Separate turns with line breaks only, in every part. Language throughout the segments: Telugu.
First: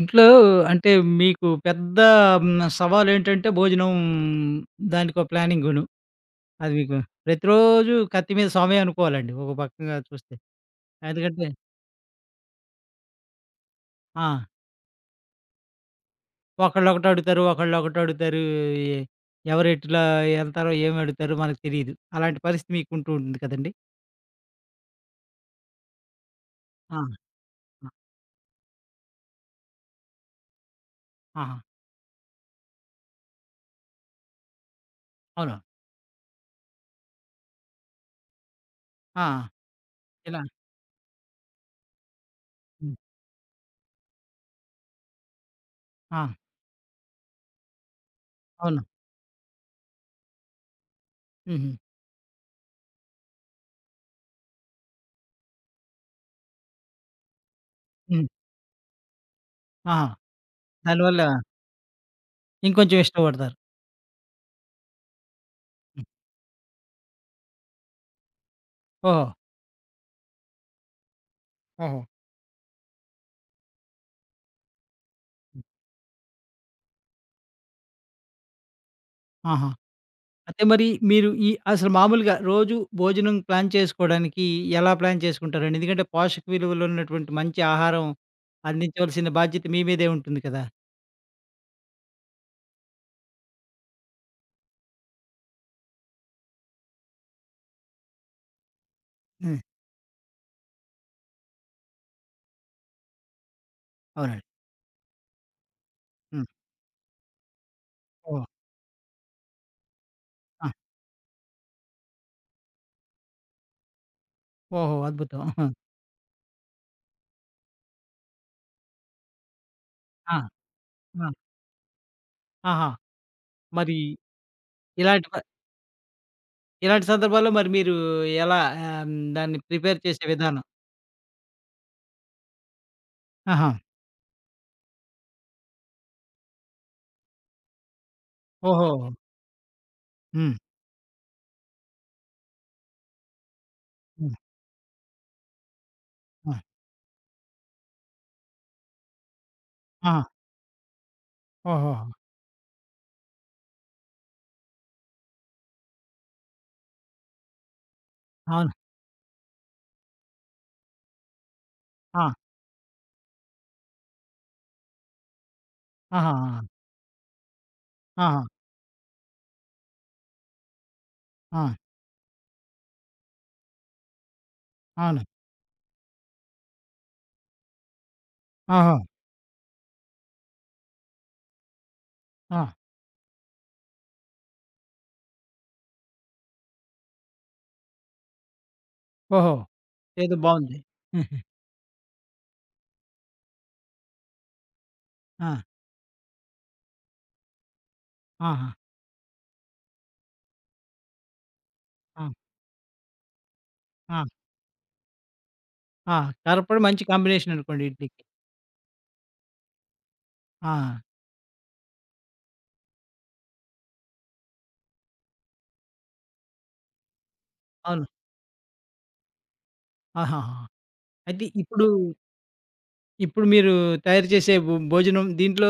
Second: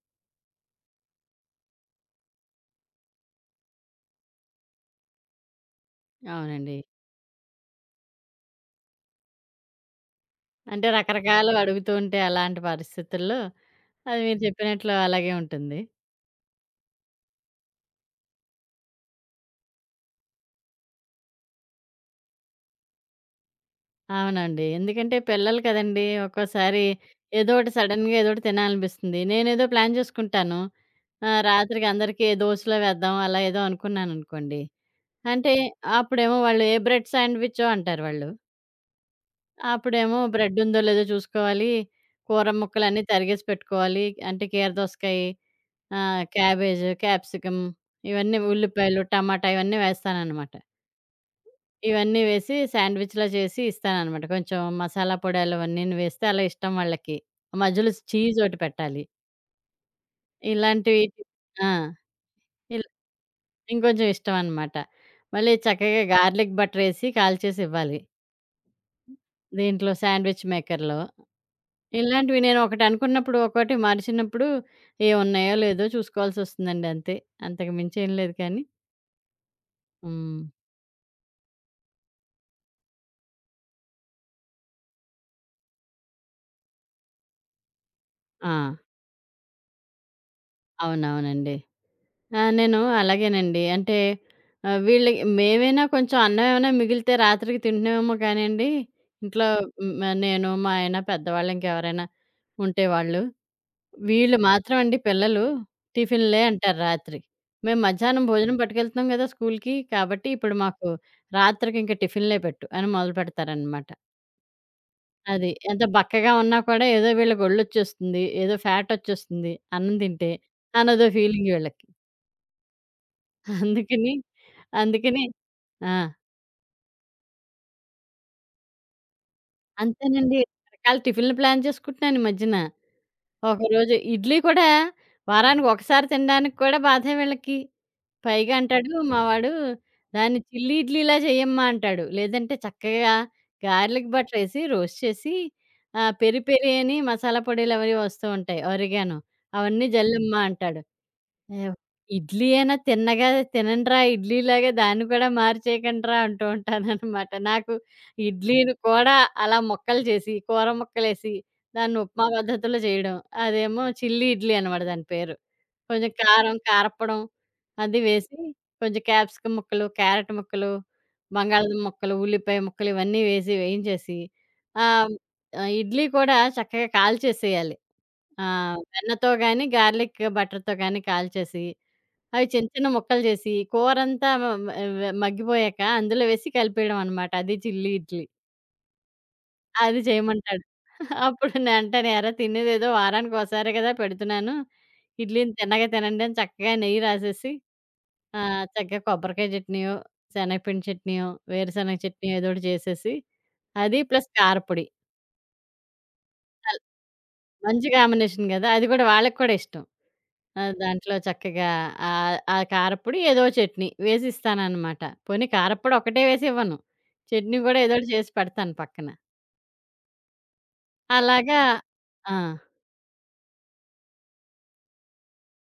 ఇంట్లో అంటే మీకు పెద్ద సవాలేంటంటే భోజనం దానికో ప్లానింగును. అది
అవునండి.
మీకు ప్రతిరోజు కత్తి మీద సామే అనుకోవాలండి ఒక పక్కగా చూస్తే.
అంటే
ఎందుకంటే
రకరకాలు అడుగుతూ ఉంటే అలాంటి పరిస్థితుల్లో అది మీరు
ఆ!
చెప్పినట్లు అలాగే ఉంటుంది.
ఒకళ్ళొకటి అడుగుతారు, ఒకళ్ళొకటి అడుగుతారు. ఎ ఎవరు ఎట్లా ఎళ్తారో ఏమి అడుగుతారో మనకు తెలీదు. అలాంటి పరిస్థితి మీకు ఉంటూ ఉంటుంది కదండీ.
అవునండి. ఎందుకంటే పిల్లలు కదండీ! ఒక్కోసారి
ఆ!
ఏదో ఒకటి
ఆ!
సడెన్‌గా ఏదో ఒకటి తినాలనిపిస్తుంది. నేనేదో ప్లాన్ చేసుకుంటాను.
ఆహా!
రాత్రికి అందరికీ దోసలో వేద్దాం అలా ఏదో అనుకున్నాననుకోండి. అంటే
అవును.
అప్పుడేమో వాళ్ళు ఏ బ్రెడ్ శాండ్‌విచో అంటారు వాళ్ళు.
ఆ!
అప్పుడేమో
ఇలా
బ్రెడ్ ఉందో లేదో చూసుకోవాలి. కూర
హ్మ్.
ముక్కలన్నీ తరిగేసి పెట్టుకోవాలి. అంటే కీర దోసకాయి ఆ!
ఆ!
క్యాబేజ్, క్యాప్సికమ్ ఇవన్నీ
అవును.
ఉల్లిపాయలు, టమాటా ఇవన్నీ వేస్తాననమాట.
హుహు.
ఇవన్నీ వేసి శాండ్‌విచ్‌లా చేసి ఇస్తాననమాట. కొంచెం మసాలా పొడాలు అవన్నీను వేస్తే అలా ఇష్టం వాళ్ళకి. మధ్యలో
హ్మ్.
చీజ్ ఒకటి పెట్టాలి.
ఆహా!
ఇలాంటివి
దానివల్ల
ఆ! ఇల్
ఇంకొంచెం ఇష్టపడతారు.
ఇంకొంచెం ఇష్టం అనమాట. మళ్ళీ చక్కగా
హ్మ్.
గార్లిక్ బటరేసి కాల్చేసి ఇవ్వాలి.
ఓహో!
దీంట్లో శాండ్‌విచ్ మేకర్‌లో.
ఓహో!
ఇలాంటివి నేను ఒకటి అనుకున్నప్పుడు, ఒకటి మరిచినప్పుడు ఏవున్నాయో
హ్మ్.
లేదో చూసుకోవాల్సొస్తుందండి అంతే. అంతకు మించి ఏం లేదు కానీ.
ఆహా!
హ్మ్.
అయితే మరి మీరు ఈ అసలు మామూలుగా రోజు భోజనం ప్లాన్ చేసుకోవడానికి ఎలా ప్లాన్ చేసుకుంటారండి? ఎందుకంటే పోషక విలువలు ఉన్నటువంటి మంచి ఆహారం
ఆ!
అందించవలసిన బాధ్యత మీ మీదే ఉంటుంది కదా!
అవునవునండి. ఆ! నేను అలాగేనండి. అంటే ఆహ్, వీళ్ళ మేమైనా కొంచెం అన్నం ఏమైనా మిగిలితే రాత్రికి తింటున్నామేమో కానండి, ఇంట్లో
హ్మ్.
నేను, మా ఆయన, పెద్దవాళ్ళు ఇంకెవరైనా ఉంటే వాళ్ళు. వీళ్ళు
అవునండి.
మాత్రం అండి పిల్లలు టిఫిన్‌లే
హ్మ్.
అంటారు రాత్రి. మేము మధ్యాహ్నం
ఓహ్!
భోజనం పట్టుకెళ్తున్నాం కదా స్కూల్‌కి, కాబట్టి ఇప్పుడు
ఆ!
మాకు రాత్రికి ఇంక టిఫిన్‌లే పెట్టు అని మొదలుపెడతారనమాట.
ఓహో! అద్భుతం.
అది.
ఆహా!
ఎంత బక్కగా ఉన్నా కూడా ఏదో వీళ్ళకి ఒళ్ళొచ్చేస్తుంది, ఏదో ఫ్యాటొచ్చేస్తుంది అన్నం తింటే,
ఆ!
అనదో
ఆ!
ఫీలింగ్ వీళ్ళకి.
ఆహా! మరి
అందుకని, అందుకని
ఇలాంటి ప
ఆ!
ఇలాంటి సందర్భాల్లో మరి మీరు ఎలా దాన్ని ప్రిపేర్ చేసే
అంతేనండి.
విధానం?
రకరకాల టిఫిన్‌లు ప్లాన్ చేసుకుంటున్నాను ఈ మధ్యన.
ఆహా!
ఒకరోజు ఇడ్లీ కూడా వారానికి ఒకసారి తినడానికి కూడా బాధే వీళ్ళకి. పైగా
ఓహో!
అంటాడు మా వాడు, "దాన్ని
హ్మ్.
చిల్లి ఇడ్లీలా చెయ్యమ్మా" అంటాడు. లేదంటే చక్కగా గార్లిక్
హ్మ్.
బటర్ ఏసి రోస్ట్ చేసి పెరి
ఆ!
పెరి అని మసాలా పొడిలవీ వస్తూ ఉంటాయి. ఒరిగానో అవన్నీ
ఆహా!
జల్లమ్మా అంటాడు. యావ్
ఓహోహో!
ఇడ్లీ అయినా తిన్నగా తినండ్రా ఇడ్లీలాగా దాన్ని కూడా మార్చేయకండ్రా అంటూ ఉంటాననమాట. నాకు
అవును.
ఇడ్లీని కూడా అలా ముక్కలు చేసి, కూర ముక్కలేసి దాన్ని
ఆ!
ఉప్మా పద్ధతిలో చేయడం. అదేమో చిల్లీ ఇడ్లీ అనమాట దాని పేరు. కొంచెం కారం,
ఆహాహా!
కారప్పొడం అది వేసి
ఆహా!
కొంచెం క్యాప్సికమ్ ముక్కలు, క్యారట్ ముక్కలు,
ఆ!
బంగాళదుంప ముక్కలు, ఉల్లిపాయ ముక్కలు ఇవన్నీ వేసి వేయించేసి ఆహ్,
అవును.
ఆహ్, ఇడ్లీ కూడా చక్కగా కాల్చేసేయాలి. ఆ!
ఆహా!
వెన్నతో గాని, గార్లిక్ బటర్‌తో గాని కాల్చేసి, అవి
ఆ!
చిన్న చిన్న ముక్కలు చేసి, కూరంతా మ మ వ మగ్గిపోయాక అందులో వేసి కలిపేయడం అనమాట. అది చిల్లి ఇడ్లీ.
ఓహో!
అది
ఏదో
చేయమంటాడు.
బావుంది. హుహు.
అప్పుడు నేనంటాను, "ఏరా తినేదేదో వారానికోసారే కదా పెడుతున్నాను.
ఆ!
ఇడ్లీని తిన్నగా తినండి" అని చక్కగా నెయ్యి రాసేసి,
ఆహా!
చక్కగా కొబ్బరికాయ చట్నీయో, శనగపిండి చట్నీయో, వేరుశనగ
ఆ!
చట్నీ ఏదోకటి చేసేసి, అది
ఆ!
ప్లస్ కారపొడి.
ఆ! కారప్పొడి మంచి కాంబినేషన్ అనుకోండి
మంచి
ఇడ్లీకి.
కాంబినేషన్ కదా! అది కూడా వాళ్ళకి కూడా ఇష్టం. ఆ!
ఆ!
దాంట్లో చక్కగా ఆ కారప్పొడి ఏదో చట్నీ వేసిస్తాననమాట. పోనీ కారప్పొడి ఒకటే వేసివ్వను. చట్నీ గూడా ఏదోటి
అవును.
చేసి పెడతాను పక్కన.
ఆహాహా! అయితే
అలాగా
ఇప్పుడు,
ఆ!
ఇప్పుడు మీరు తయారు చేసే భోజనం దీంట్లో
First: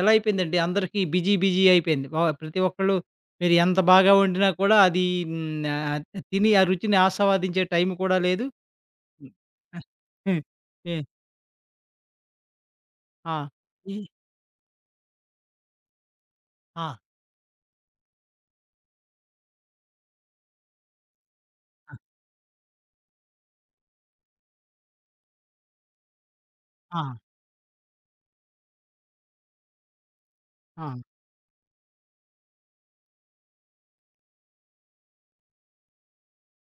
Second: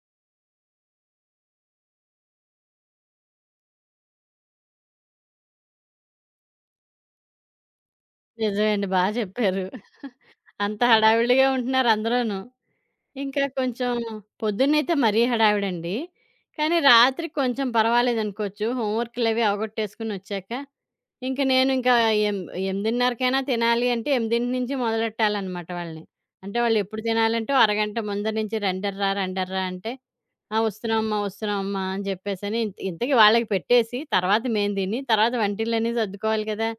ఎలా అయిపోయిందండి? అందరికీ బిజీ బిజీ అయిపోయింది. ప్రతి ఒక్కళ్ళు మీరు ఎంత బాగా వండినా కూడా అది హ్మ్, ఆహ్, తిని ఆ రుచిని ఆస్వాదించే టైం కూడా లేదు.
నిజమే అండి. బా
హ్మ్.
చెప్పారు. అంత
ఏ
హడావిడిగా ఉంటున్నారు అందరూను.
ఆ!
ఇంకా కొంచెం
ఈ
పొద్దున్నైతే మరీ హడావిడండి. కానీ
ఆ!
రాత్రి కొంచెం పర్వాలేదనుకోవచ్చు. హోంవర్క్‌లవి అవగొట్టేసుకొనొచ్చాక ఇంక నేను ఇంకా ఎం 8:30కైనా తినాలి అంటే 8 నుంచి మొదలెట్టాలనమాట వాళ్ళని. అంటే వాళ్ళెప్పుడు
ఆ!
తినాలంటే ఓ అరగంట ముందర నుంచి "రండర్రా, రండర్రా" అంటే, "ఆ!
ఆ!
వస్తున్నామమ్మా, వస్తున్నామమ్మా" అని చెప్పేసని ఇంత ఇంతకీ వాళ్ళకి పెట్టేసి తర్వాత మేము తిని, తర్వాత వంటిల్లన్నీ సర్దుకోవాలి కదా!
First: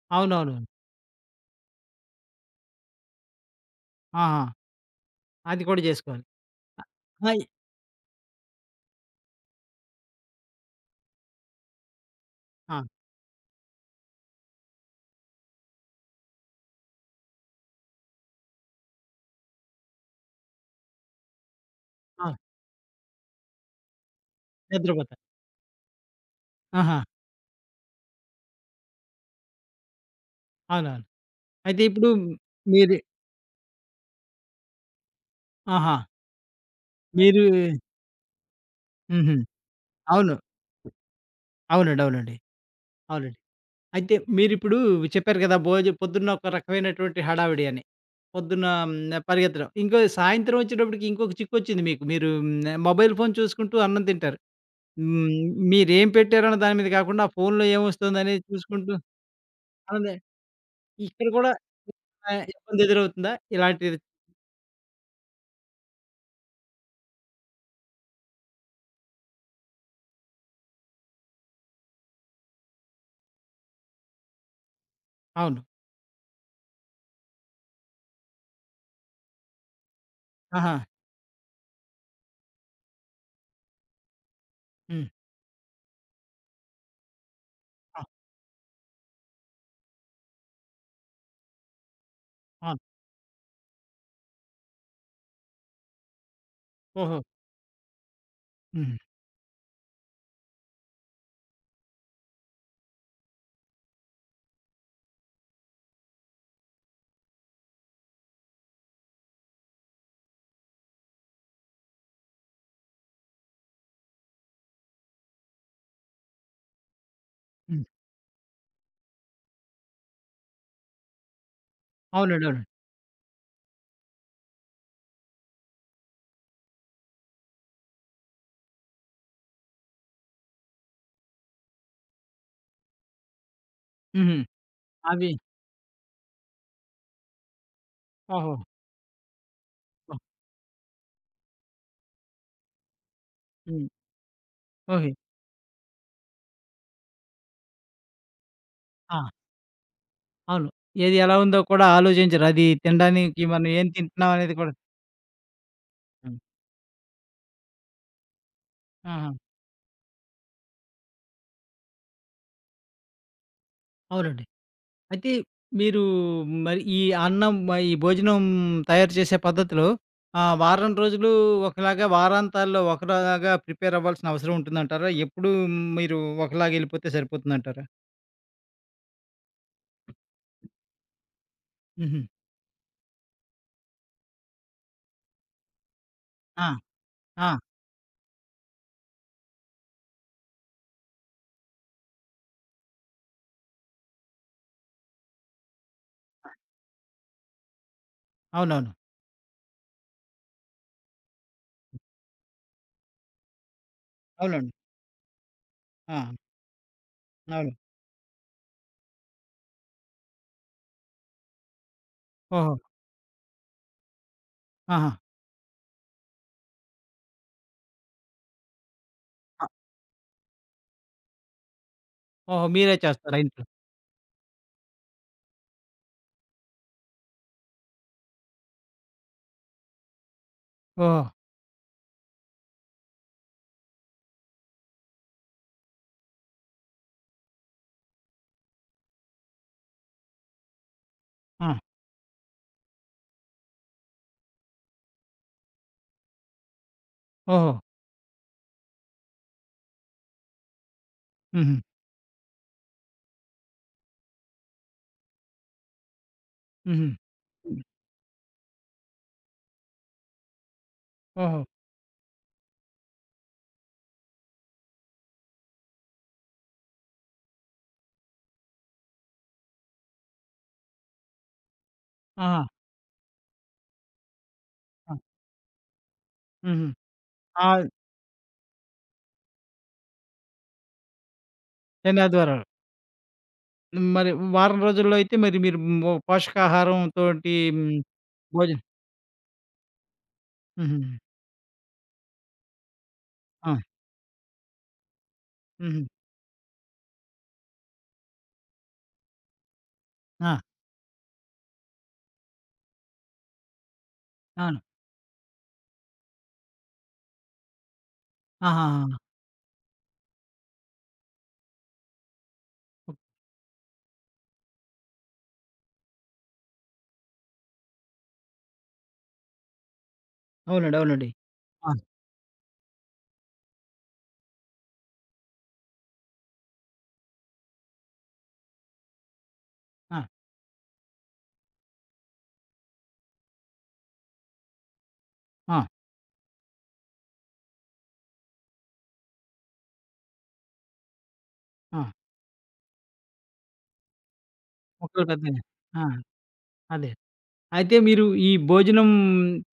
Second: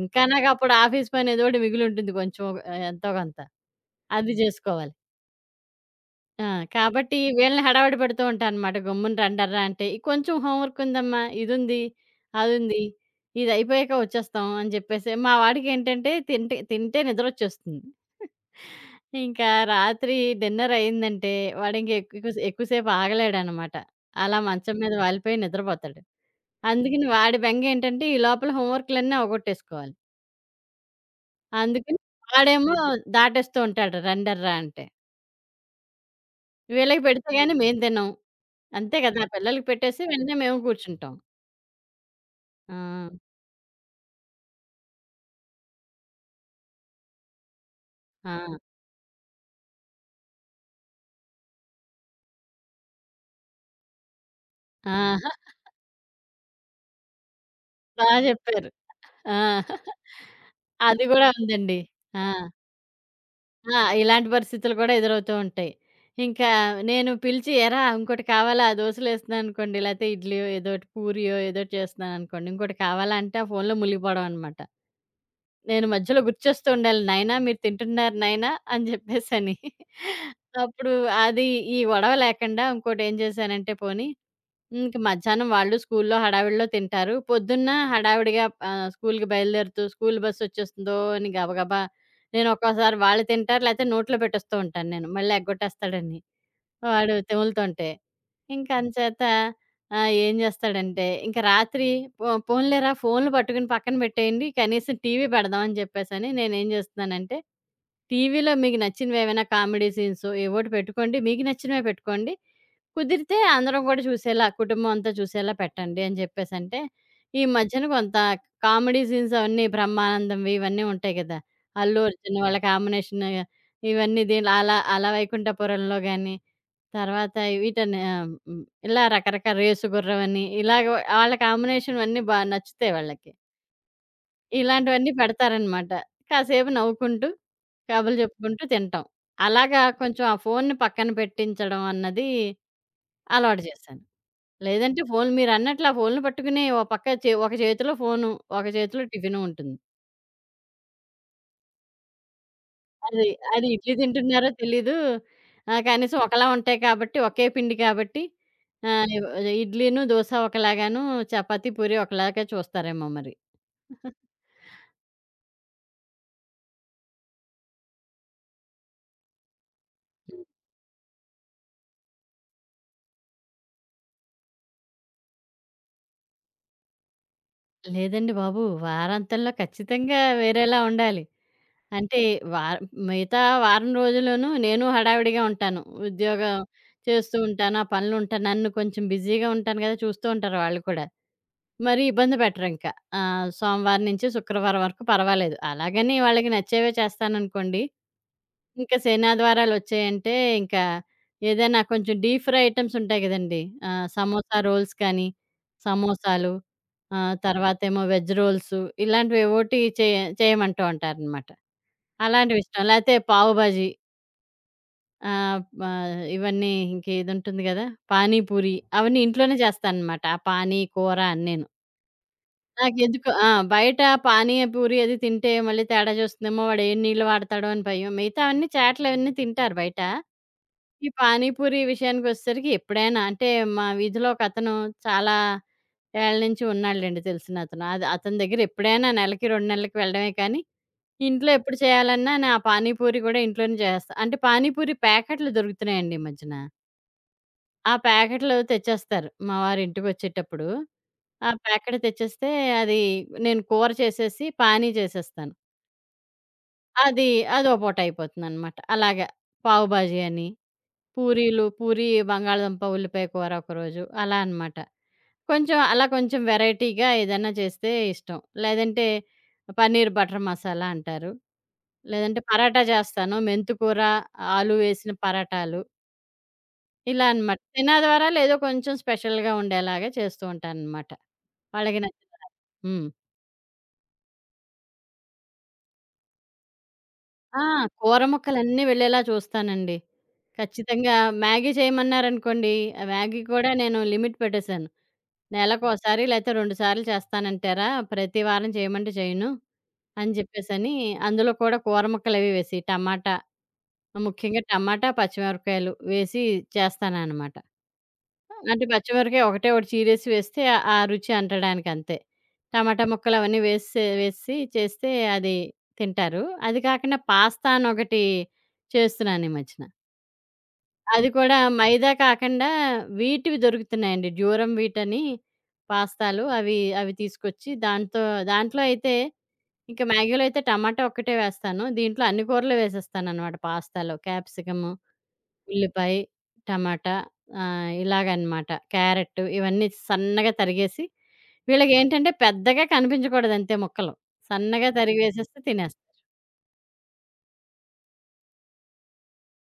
ఇంకా
అవునవును.
నాకప్పుడు ఆఫీస్ పని ఏదోకటి మిగిలుంటుంది కొంచెం ఒక ఎంతో కొంత. అది
ఆహా!
జేసుకోవాలి.
అది కూడా జేసుకోవాలి.
ఆ!
అ!
కాబట్టి
అయి
వీళ్ళని హడావిడి పెడుతూ ఉంటానమాట. గమ్మున రండర్రా అంటే, "ఈ కొంచెం హోంవర్క్ ఉందమ్మా, ఇదుంది, అదుంది,
ఆ!
ఇదయిపోయాక వచ్చేస్తాం అని చెప్పేసి మా వాడికేంటంటే తింటే తింటే నిద్రొచ్చేస్తుంది. ఇంకా రాత్రి డిన్నరయిందంటే వాడింక
ఆ!
ఎక్కువసేపు ఆగలేడనమాట. అలా మంచం మీద
నిద్రపోతారు.
వాలిపోయి నిద్రపోతాడు.
ఆహా!
అందుకని వాడి బెంగేంటంటే ఈ లోపల హోంవర్క్‌లన్నీ అవగొట్టేసుకోవాలి.
అవునవును. అయితే
అందుకని
ఇప్పుడు
వాడేమో
మీరు
దాటేస్తూ ఉంటాడు రండర్రా అంటే.
ఆహా!
వీళ్ళకి పెడితే
మీరు
గాని మేము తినం. అంతే కదా!
హుహు.
పిల్లలకి పెట్టేసి
అవును.
వెంటనే మేము కూర్చుంటాం.
అవునండి. అవునండి.
ఆ!
అవునండి. అయితే మీరిప్పుడు చెప్పారు కదా! పొద్దున్న ఒక రకమైనటువంటి హడావిడి అని.
ఆ!
పొద్దున్న పరిగెత్తడం. ఇంకో సాయంత్రం వచ్చేటప్పటికి ఇంకొక చిక్కొచ్చింది మీకు. మీరు మొబైల్ ఫోన్ చూసుకుంటూ అన్నం తింటారు.
ఆ!
హ్మ్. మీరేం పెట్టారన్న దాని మీద కాకుండా ఆ ఫోన్‌లో
బా
ఏమొస్తుందనేది
జెప్పారు.
చూసుకుంటూ
ఆ!
అలానే
అది గూడా
ఇక్కడ కూడా
ఉందండి. ఆ!
ఇబ్బంది ఎదురవుతుందా?
ఆ!
ఇలాంటిది
ఇలాంటి పరిస్థితులు కూడా ఎదురవుతూ ఉంటాయి. ఇంకా నేను పిలిచి "ఏరా ఇంకోటి కావాలా? దోసలేస్తున్నాననుకోండి, లేతే ఇడ్లీయో ఏదోటి, పూరియో ఏదోటి చేస్తున్నాననుకోండి, ఇంకోటి కావాలా?" అంటే ఆ ఫోన్‌లో మునిగిపోవడం అనమాట.
అవును.
నేను మధ్యలో గుర్తు చేస్తూ ఉండాలి. "నాయనా మీరు తింటున్నారు నాయనా" అని జెప్పేసని.
ఆహా!
అప్పుడు అది ఈ గొడవ లేకుండా ఇంకోటేం చేశానంటే పోనీ ఇంక
హ్మ్.
మధ్యాహ్నం వాళ్ళు స్కూల్లో హడావిడిలో తింటారు. పొద్దున్న
ఆ!
హడావిడిగా స్కూల్‌కి బయలుదేరుతూ స్కూల్ బస్సొచ్చేస్తుందో అని గబగబా
అవును.
నేనొక్కోసారి వాళ్ళు తింటారు, లేతే నోట్లో పెట్టేస్తూ ఉంటాను నేను. మళ్ళీ ఎగ్గొట్టేస్తాడని వాడు
ఓహో!
తెములుతుంటే. ఇంక
హ్మ్.
అంచేత ఏం చేస్తాడంటే, ఇంక రాత్రి పోన్లేరా ఫోన్‌లు పట్టుకుని పక్కన పెట్టేయండి. కనీసం టీవీ పెడదామని చెప్పేసని నేనేం చేస్తున్నానంటే, టీవీలో మీకు నచ్చినవేవైనా కామెడీ సీన్సో ఏవోటి పెట్టుకోండి. మీకు నచ్చినవే పెట్టుకోండి. కుదిరితే అందరం గూడా చూసేలా, కుటుంబం అంతా చూసేలా పెట్టండి అని జెప్పేసంటే, ఈ మధ్యన
హ్మ్.
కొంత కామెడీ సీన్స్ అవన్నీ బ్రహ్మానందంవి ఇవన్నీ ఉంటాయి గదా! అల్లు
అవునండి.
అర్జున్ వాళ్ళ
అవునండి.
కాంబినేషన్ ఇవన్నీ దీనిలో అలా అలా వైకుంఠపురంలో గాని, తర్వాత వీటని ఇలా రకరకాల రేసు గుర్రం అని ఇలాగ వాళ్ళ కాంబినేషన్ అన్నీ బా నచ్చుతాయి వాళ్ళకి.
హుహు.
ఇలాంటివన్నీ
అవి
పెడతారనమాట. కాసేపు నవ్వుకుంటూ, కబుర్లు
ఓహో!
చెప్పుకుంటూ తింటాం. అలాగా
ఓహ్!
కొంచెం ఆ ఫోన్‌ని పక్కన పెట్టించడం అన్నది అలవాటు
హ్మ్.
చేశాను. లేదంటే
ఓకే.
ఫోన్లు మీరన్నట్లు ఆ ఫోన్లు పట్టుకుని ఓ పక్క ఒక చేతిలో ఫోను, ఒక చేతిలో
ఆ!
టిఫిను ఉంటుంది.
అవును. ఏది ఎలా ఉందో కూడా ఆలోచించరు. అది
అది
తినడానికి
అది
మనం ఏం
ఇడ్లీ
తింటున్నాం
తింటున్నారో
అనేది కూడా
తెలీదు. కనీసం
హ్మ్.
ఒకలా ఉంటాయి కాబట్టి, ఒకే పిండి కాబట్టి ఆహ్, ఇవ్
ఆహా!
ఇడ్లీను, దోస ఒకలాగాను, చపాతీ, పూరి ఒకలాగా చూస్తారేమో మరి.
అవునండి. అయితే మీరు మరి ఈ అన్నం ఈ భోజనం తయారు చేసే పద్ధతిలో
ఉమ్.
వారం రోజులు ఒకలాగా, వారాంతాల్లో ఒకలాగా ప్రిపేర్ అవ్వాల్సిన అవసరం ఉంటుందంటారా? ఎప్పుడూ మీరు ఒకలాగా ఎళ్ళిపోతే సరిపోతుందంటారా?
లేదండి బాబు! వారాంతంలో ఖచ్చితంగా వేరేలా ఉండాలి. అంటే
హుహు.
వార్ మిగతా వారం రోజుల్లోనూ నేను హడావిడిగా ఉంటాను. ఉద్యోగం
ఆ!
చేస్తూ
ఆ!
ఉంటాను. ఆ పనులు ఉంటా నన్ను కొంచెం బిజీగా ఉంటాను కదా! చూస్తూ ఉంటారు వాళ్ళు కూడా. మరి ఇబ్బంది పెట్టరింక. సోమవారం నుంచి శుక్రవారం వరకు పర్వాలేదు. అలాగని వాళ్ళకి నచ్చేవే చేస్తాననుకోండి.
అవునవును.
ఇంక శనాదివారాలొచ్చాయంటే, ఇంకా ఏదైనా కొంచెం డీప్ ఫ్రై ఐటెమ్స్ ఉంటాయి గదండీ! సమోసా
అవునండి.
రోల్స్ కానీ,
ఆ!
సమోసాలు
అవును.
తర్వాతేమో వెజ్ రోల్స్ ఇలాంటివేవోటి చేయమంటూ ఉంటారనమాట.
ఓహో!
అలాంటివిష్టం. లేతే పావు బాజీ
ఆహా!
ఆహ్, మ ఇవన్నీ ఇంకేదుంటుంది గదా! పానీ పూరి అవన్నీ ఇంట్లోనే
అ
చేస్తాననమాట. ఆ పానీ, కూర అన్నీను.
ఓహో! మీరే
నాకెందుకో
చేస్తారా
ఆ!
ఇంట్లో?
బయట పానీ, పూరి అది తింటే మళ్ళీ తేడా చూస్తుందేమో వాడు ఏం నీళ్ళు వాడతాడో అని భయం. మిగతావన్నీ చాట్‌లవన్నీ తింటారు బయట. ఈ
ఓహో!
పానీ, పూరి విషయానికొచ్చేసరికి ఎప్పుడైనా అంటే మా వీధిలో ఒకతను చాలా ఏళ్ళ నుంచి ఉన్నాడులెండి తెలిసినతను. అది అతని దగ్గర ఎప్పుడైనా నెలకి 2 నెలలకి వెళ్ళడమే కానీ, ఇంట్లో
ఆ!
ఎప్పుడు చేయాలన్నా నా పానీ, పూరి కూడా ఇంట్లోనే చేసేస్తా. అంటే పానీ, పూరి ప్యాకెట్లు దొరుకుతున్నాయండి ఈ మధ్యన.
ఓహో!
ఆ ప్యాకెట్లు తెచ్చేస్తారు మా వారు ఇంటికొచ్చేటప్పుడు. ఆ!
హుహు.
ప్యాకెట్ తెచ్చేస్తే అది నేను కూర చేసేసి పానీ చేసేస్తాను.
హుహు.
అది అదో పూట అయిపోతుందనమాట. అలాగా పావు బాజీ అని,
ఓహో!
పూరీలు పూరీ బంగాళదుంప ఉల్లిపాయ కూర ఒకరోజు అలా అనమాట. కొంచెం అలా కొంచెం వెరైటీగా ఏదైనా చేస్తే ఇష్టం. లేదంటే పన్నీర్ బటర్ మసాలా అంటారు. లేదంటే
ఆహా!
పరాటా చేస్తాను. మెంతికూర, ఆలు వేసిన
ఆ!
పరాటాలు
హుహు.
ఇలా అనమాట.
ఆ!
తినాది వారాలు ఏదో కొంచెం స్పెషల్‌గా ఉండేలాగా చేస్తూ ఉంటాననమాట. వాళ్ళకి
శని,
నచ్చేలాగా.
ఆదివారాలు.
హ్మ్.
మరి వారం రోజుల్లో అయితే మరి మీరు పోషకాహారంతోటి
ఆ! కూర ముక్కలన్నీ
భోజనం
వెళ్ళేలా చూస్తానండి.
హుహు.
ఖచ్చితంగా మ్యాగీ చేయమన్నారనుకోండి, ఆ మ్యాగీ కూడా
ఆ!
నేను లిమిట్ పెట్టేశాను.
హుహు.
నెలకోసారి లేతే 2 సార్లు చేస్తానంటారా, ప్రతి వారం చేయమంటే చేయను అని
ఆ!
జెప్పేసని, అందులో కూడా కూర ముక్కలవి వేసి, టమాటా ముఖ్యంగా
అవును.
టమాటా, పచ్చిమిరపకాయలు వేసి చేస్తాననమాట. అంటే
ఆహాహాహా!
పచ్చిమిరపకాయ ఒకటే ఒకటి చీరేసి వేస్తే ఆ ఆ రుచి అంటడానికి అంతే. టమాటా ముక్కలు అవన్నీ వేసి చేస్తే అది తింటారు. అది కాకుండా పాస్తా అనొకటి చేస్తున్నాను ఈ మధ్యన.
అవునండి.
అది
అవునండి.
కూడా
ఆ!
మైదా కాకుండా వీటివి దొరుకుతున్నాయండి. డ్యూరమ్ వీట్ అని పాస్తాలు అవి అవి తీసుకొచ్చి దాంతో దాంట్లో అయితే ఇంక
ఆ!
మ్యాగీలో అయితే టమాటా ఒక్కటే వేస్తాను. దీంట్లో అన్ని కూరలు వేసేస్తాననమాట పాస్తాలో. క్యాప్సికము
ఆ!
ఉల్లిపాయ, టమాటా ఇలాగనమాట. క్యారెట్ ఇవన్నీ సన్నగా తరిగేసి
ఆ!
వీళ్ళకేంటంటే పెద్దగా కనిపించకూడదు అంతే ముక్కలు. సన్నగా
మొక్కలు
తరిగేసేస్తే
పెద్దగా ఆ!
తినేస్తారు.
అదే. అయితే మీరు ఈ భోజనం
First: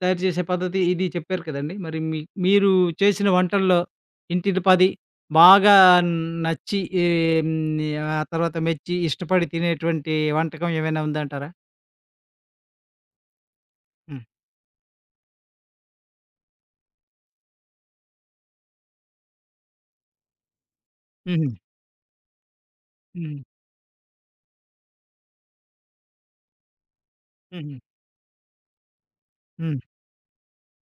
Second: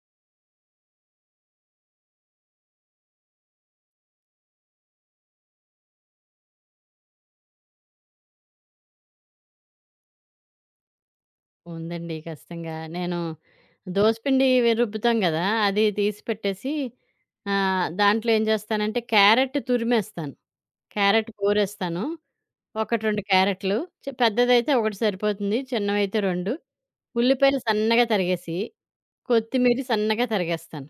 తయారు చేసే పద్ధతి ఇది చెప్పారు కదండీ! మరి మీరు చేసిన వంటల్లో ఇంటిల్లిపాది బాగా నచ్చి ఏం ఆ తర్వాత మెచ్చి ఇష్టపడి తినేటువంటి వంటకం ఏమైనా ఉందంటారా?
ఉందండి ఖచ్చితంగా. నేను
హ్మ్.
దోసపిండి రుబ్బుతాం గదా! అది తీసి పెట్టేసి దాంట్లో ఏం చేస్తానంటే క్యారెట్ తురిమేస్తాను. క్యారెట్
హుహు.
కూరేస్తాను. 1, 2
హ్మ్.
క్యారెట్లు. పెద్దదైతే ఒకటి సరిపోతుంది. చిన్నవైతే 2 ఉల్లిపాయలు
హుహు.
సన్నగా తరిగేసి,
హ్మ్.
కొత్తిమీరి సన్నగా తరిగేస్తాను.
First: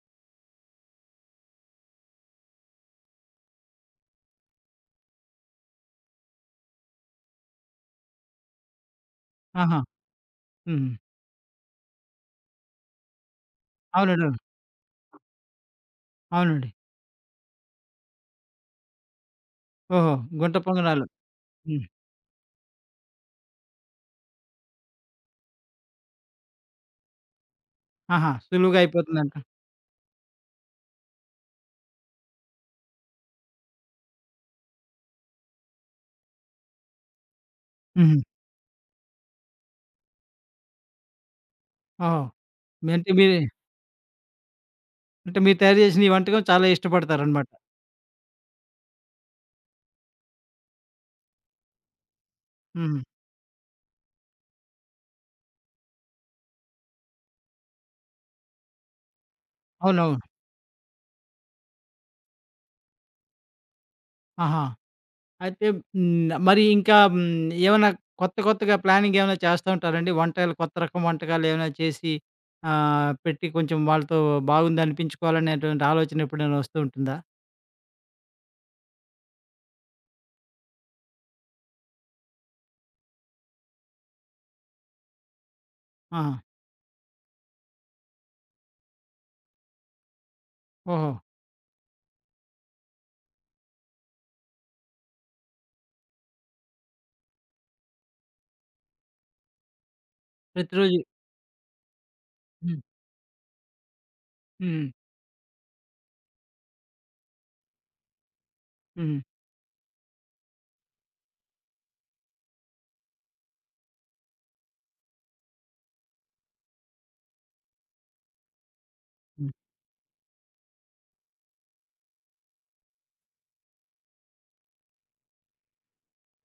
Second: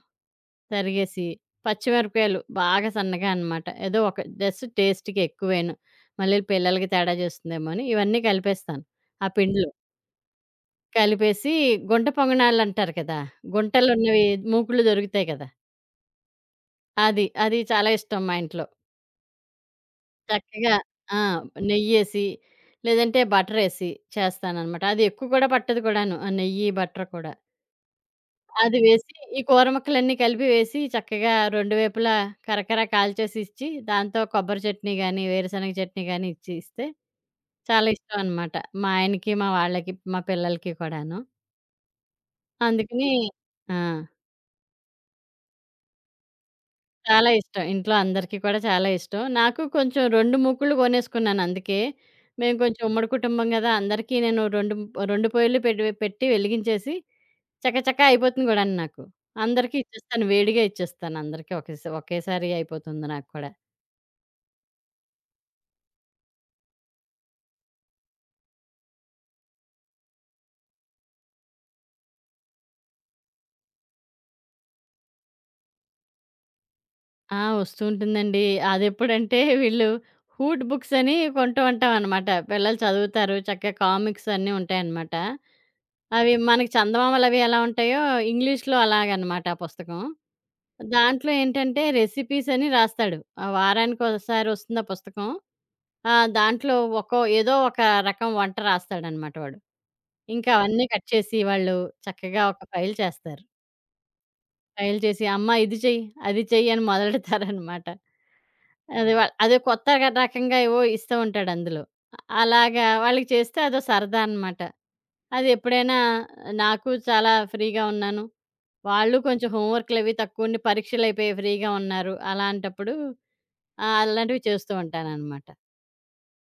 తరిగేసి, పచ్చిమిరపకాయలు బాగా సన్నగా అనమాట. ఏదో ఒక జస్ట్ టేస్ట్‌కి ఎక్కువేను. మళ్ళీ పిల్లలకి తేడా చేస్తుందేమో అని ఇవన్నీ కలిపేస్తాను ఆ పిండిలో.
ఆహా! హుహు.
కలిపేసి గుంట పొంగనాలంటారు కదా!
అవునండి.
గుంటలున్నవి
అవును.
మూకుడ్లు దొరుకుతాయి కదా!
అవునండి.
అది. అది చాలా ఇష్టం మా ఇంట్లో.
ఓహో! గుంట
చక్కగా
పొంగనాలు.
ఆ!
హ్మ్.
నెయ్యేసి లేదంటే బటరేసి చేస్తాననమాట. అది ఎక్కువ కూడా పట్టదు కూడాను. ఆ నెయ్యి, బటర్ కూడా.
ఆహా!
అది
సులువుగా
వేసి,
అయిపోతుందంట.
ఈ కూర ముక్కలన్నీ కలిపి వేసి, చక్కగా రెండు వైపులా కరకర కాల్చేసి ఇచ్చి, దాంతో కొబ్బరి చట్నీ గానీ, వేరుశనగ చట్నీ గానీ ఇచ్చి ఇస్తే, చాలా ఇష్టం
హుహు.
అనమాట. మా ఆయనకి, మా వాళ్ళకి, మా పిల్లలకి కూడాను.
ఓహో! మీ
అందుకని
అంటే మీరు
ఆ!
అంటే మీరు తయారు చేసిన ఈ వంటకం చాలా
చాలా
ఇష్టపడతారనమాట.
ఇష్టం. ఇంట్లో అందరికీ కూడా చాలా ఇష్టం. నాకు కొంచెం 2 ముక్కులు కొనేసుకున్నాను అందుకే. మేము కొంచెం
హ్మ్.
ఉమ్మడి కుటుంబం గదా! అందరికీ నేను 2 పొయ్యిలు పెట్టి వెలిగించేసి చకచకా అయిపోతుంది గూడాను నాకు. అందరికీ
అవునవును.
ఇచ్చేస్తాను. వేడిగా ఇచ్చేస్తాను అందరికీ ఒకేసారి అయిపోతుంది నాకు కూడా.
ఆహా! అయితే హ్మ్. మరి ఇంకా హ్మ్. ఏమన్నా కొత్త కొత్తగా ప్లానింగ్ ఏమైనా చేస్తా ఉంటారండి? వంటలు కొత్త రకం వంటకాలు ఏమైనా చేసి పెట్టి కొంచెం వాళ్ళతో బాగుంది అనిపించుకోవాలనేటువంటి ఆలోచన ఎప్పుడైనా వస్తూ ఉంటుందా?
ఆ! వస్తూ ఉంటుందండి. అదెప్పుడంటే వీళ్ళు హూట్ బుక్స్ అని కొంటూ ఉంటామనమాట. పిల్లలు చదువుతారు. చక్కగా కామిక్స్ అన్నీ ఉంటాయనమాట. అవి
ఆహా!
మనకి చందమామలవి ఎలా ఉంటాయో ఇంగ్లీష్‌లో అలాగనమాట ఆ పుస్తకం.
ఓహో!
దాంట్లో ఏంటంటే రెసిపీస్ అని రాస్తాడు. ఆ వారానికోసారి వస్తుంది ఆ పుస్తకం. ఆ! దాంట్లో ఒక్కో ఏదో ఒక రకం వంట రాస్తాడనమాట వాడు. ఇంకా అవన్నీ
ప్రతిరోజు
కట్ చేసి వాళ్ళు చక్కగా ఒక
హ్మ్.
ఫైల్ చేస్తారు.
హ్మ్.
ఫైల్ చేసి అమ్మా ఇది చెయ్యి, అది చెయ్యి అని మొదలెడతారనమాట. అది
హ్మ్.
అదో కొత్త రకంగా ఏవో ఇస్తూ ఉంటాడు అందులో. అలాగా వాళ్ళకి చేస్తే అదో సరదా అనమాట. అది ఎప్పుడైనా నాకు చాలా ఫ్రీగా ఉన్నాను. వాళ్ళు కొంచెం
హ్మ్.
హోంవర్క్‌లు అవి తక్కువ ఉండి పరీక్షలయిపోయి ఫ్రీగా ఉన్నారు. అలాంటప్పుడు అలాంటివి చేస్తూ ఉంటాననమాట.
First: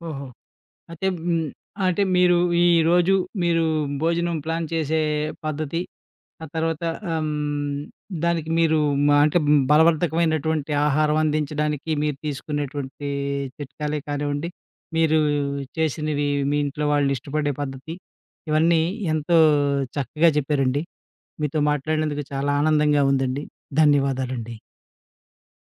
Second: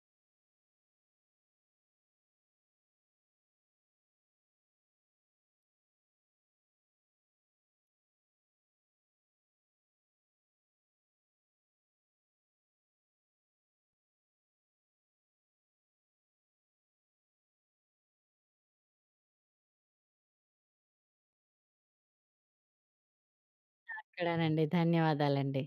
ఓహో! అయితే హ్మ్. అంటే మీరు ఈరోజు మీరు భోజనం ప్లాన్ చేసే పద్ధతి ఆ తర్వాత ఆహ్, హ్మ్, దానికి మీరు అంటే బలవర్ధకమైనటువంటి ఆహారం అందించడానికి మీరు తీసుకునేటువంటి చిట్కాలే కానివ్వండి, మీరు చేసినవి మీ ఇంట్లో వాళ్ళు ఇష్టపడే పద్ధతి, ఇవన్నీ ఎంతో చక్కగా చెప్పారండి. మీతో మాట్లాడినందుకు చాలా ఆనందంగా ఉందండి. ధన్యవాదాలండి.
ఇక్కడేనండి. ధన్యవాదాలండి.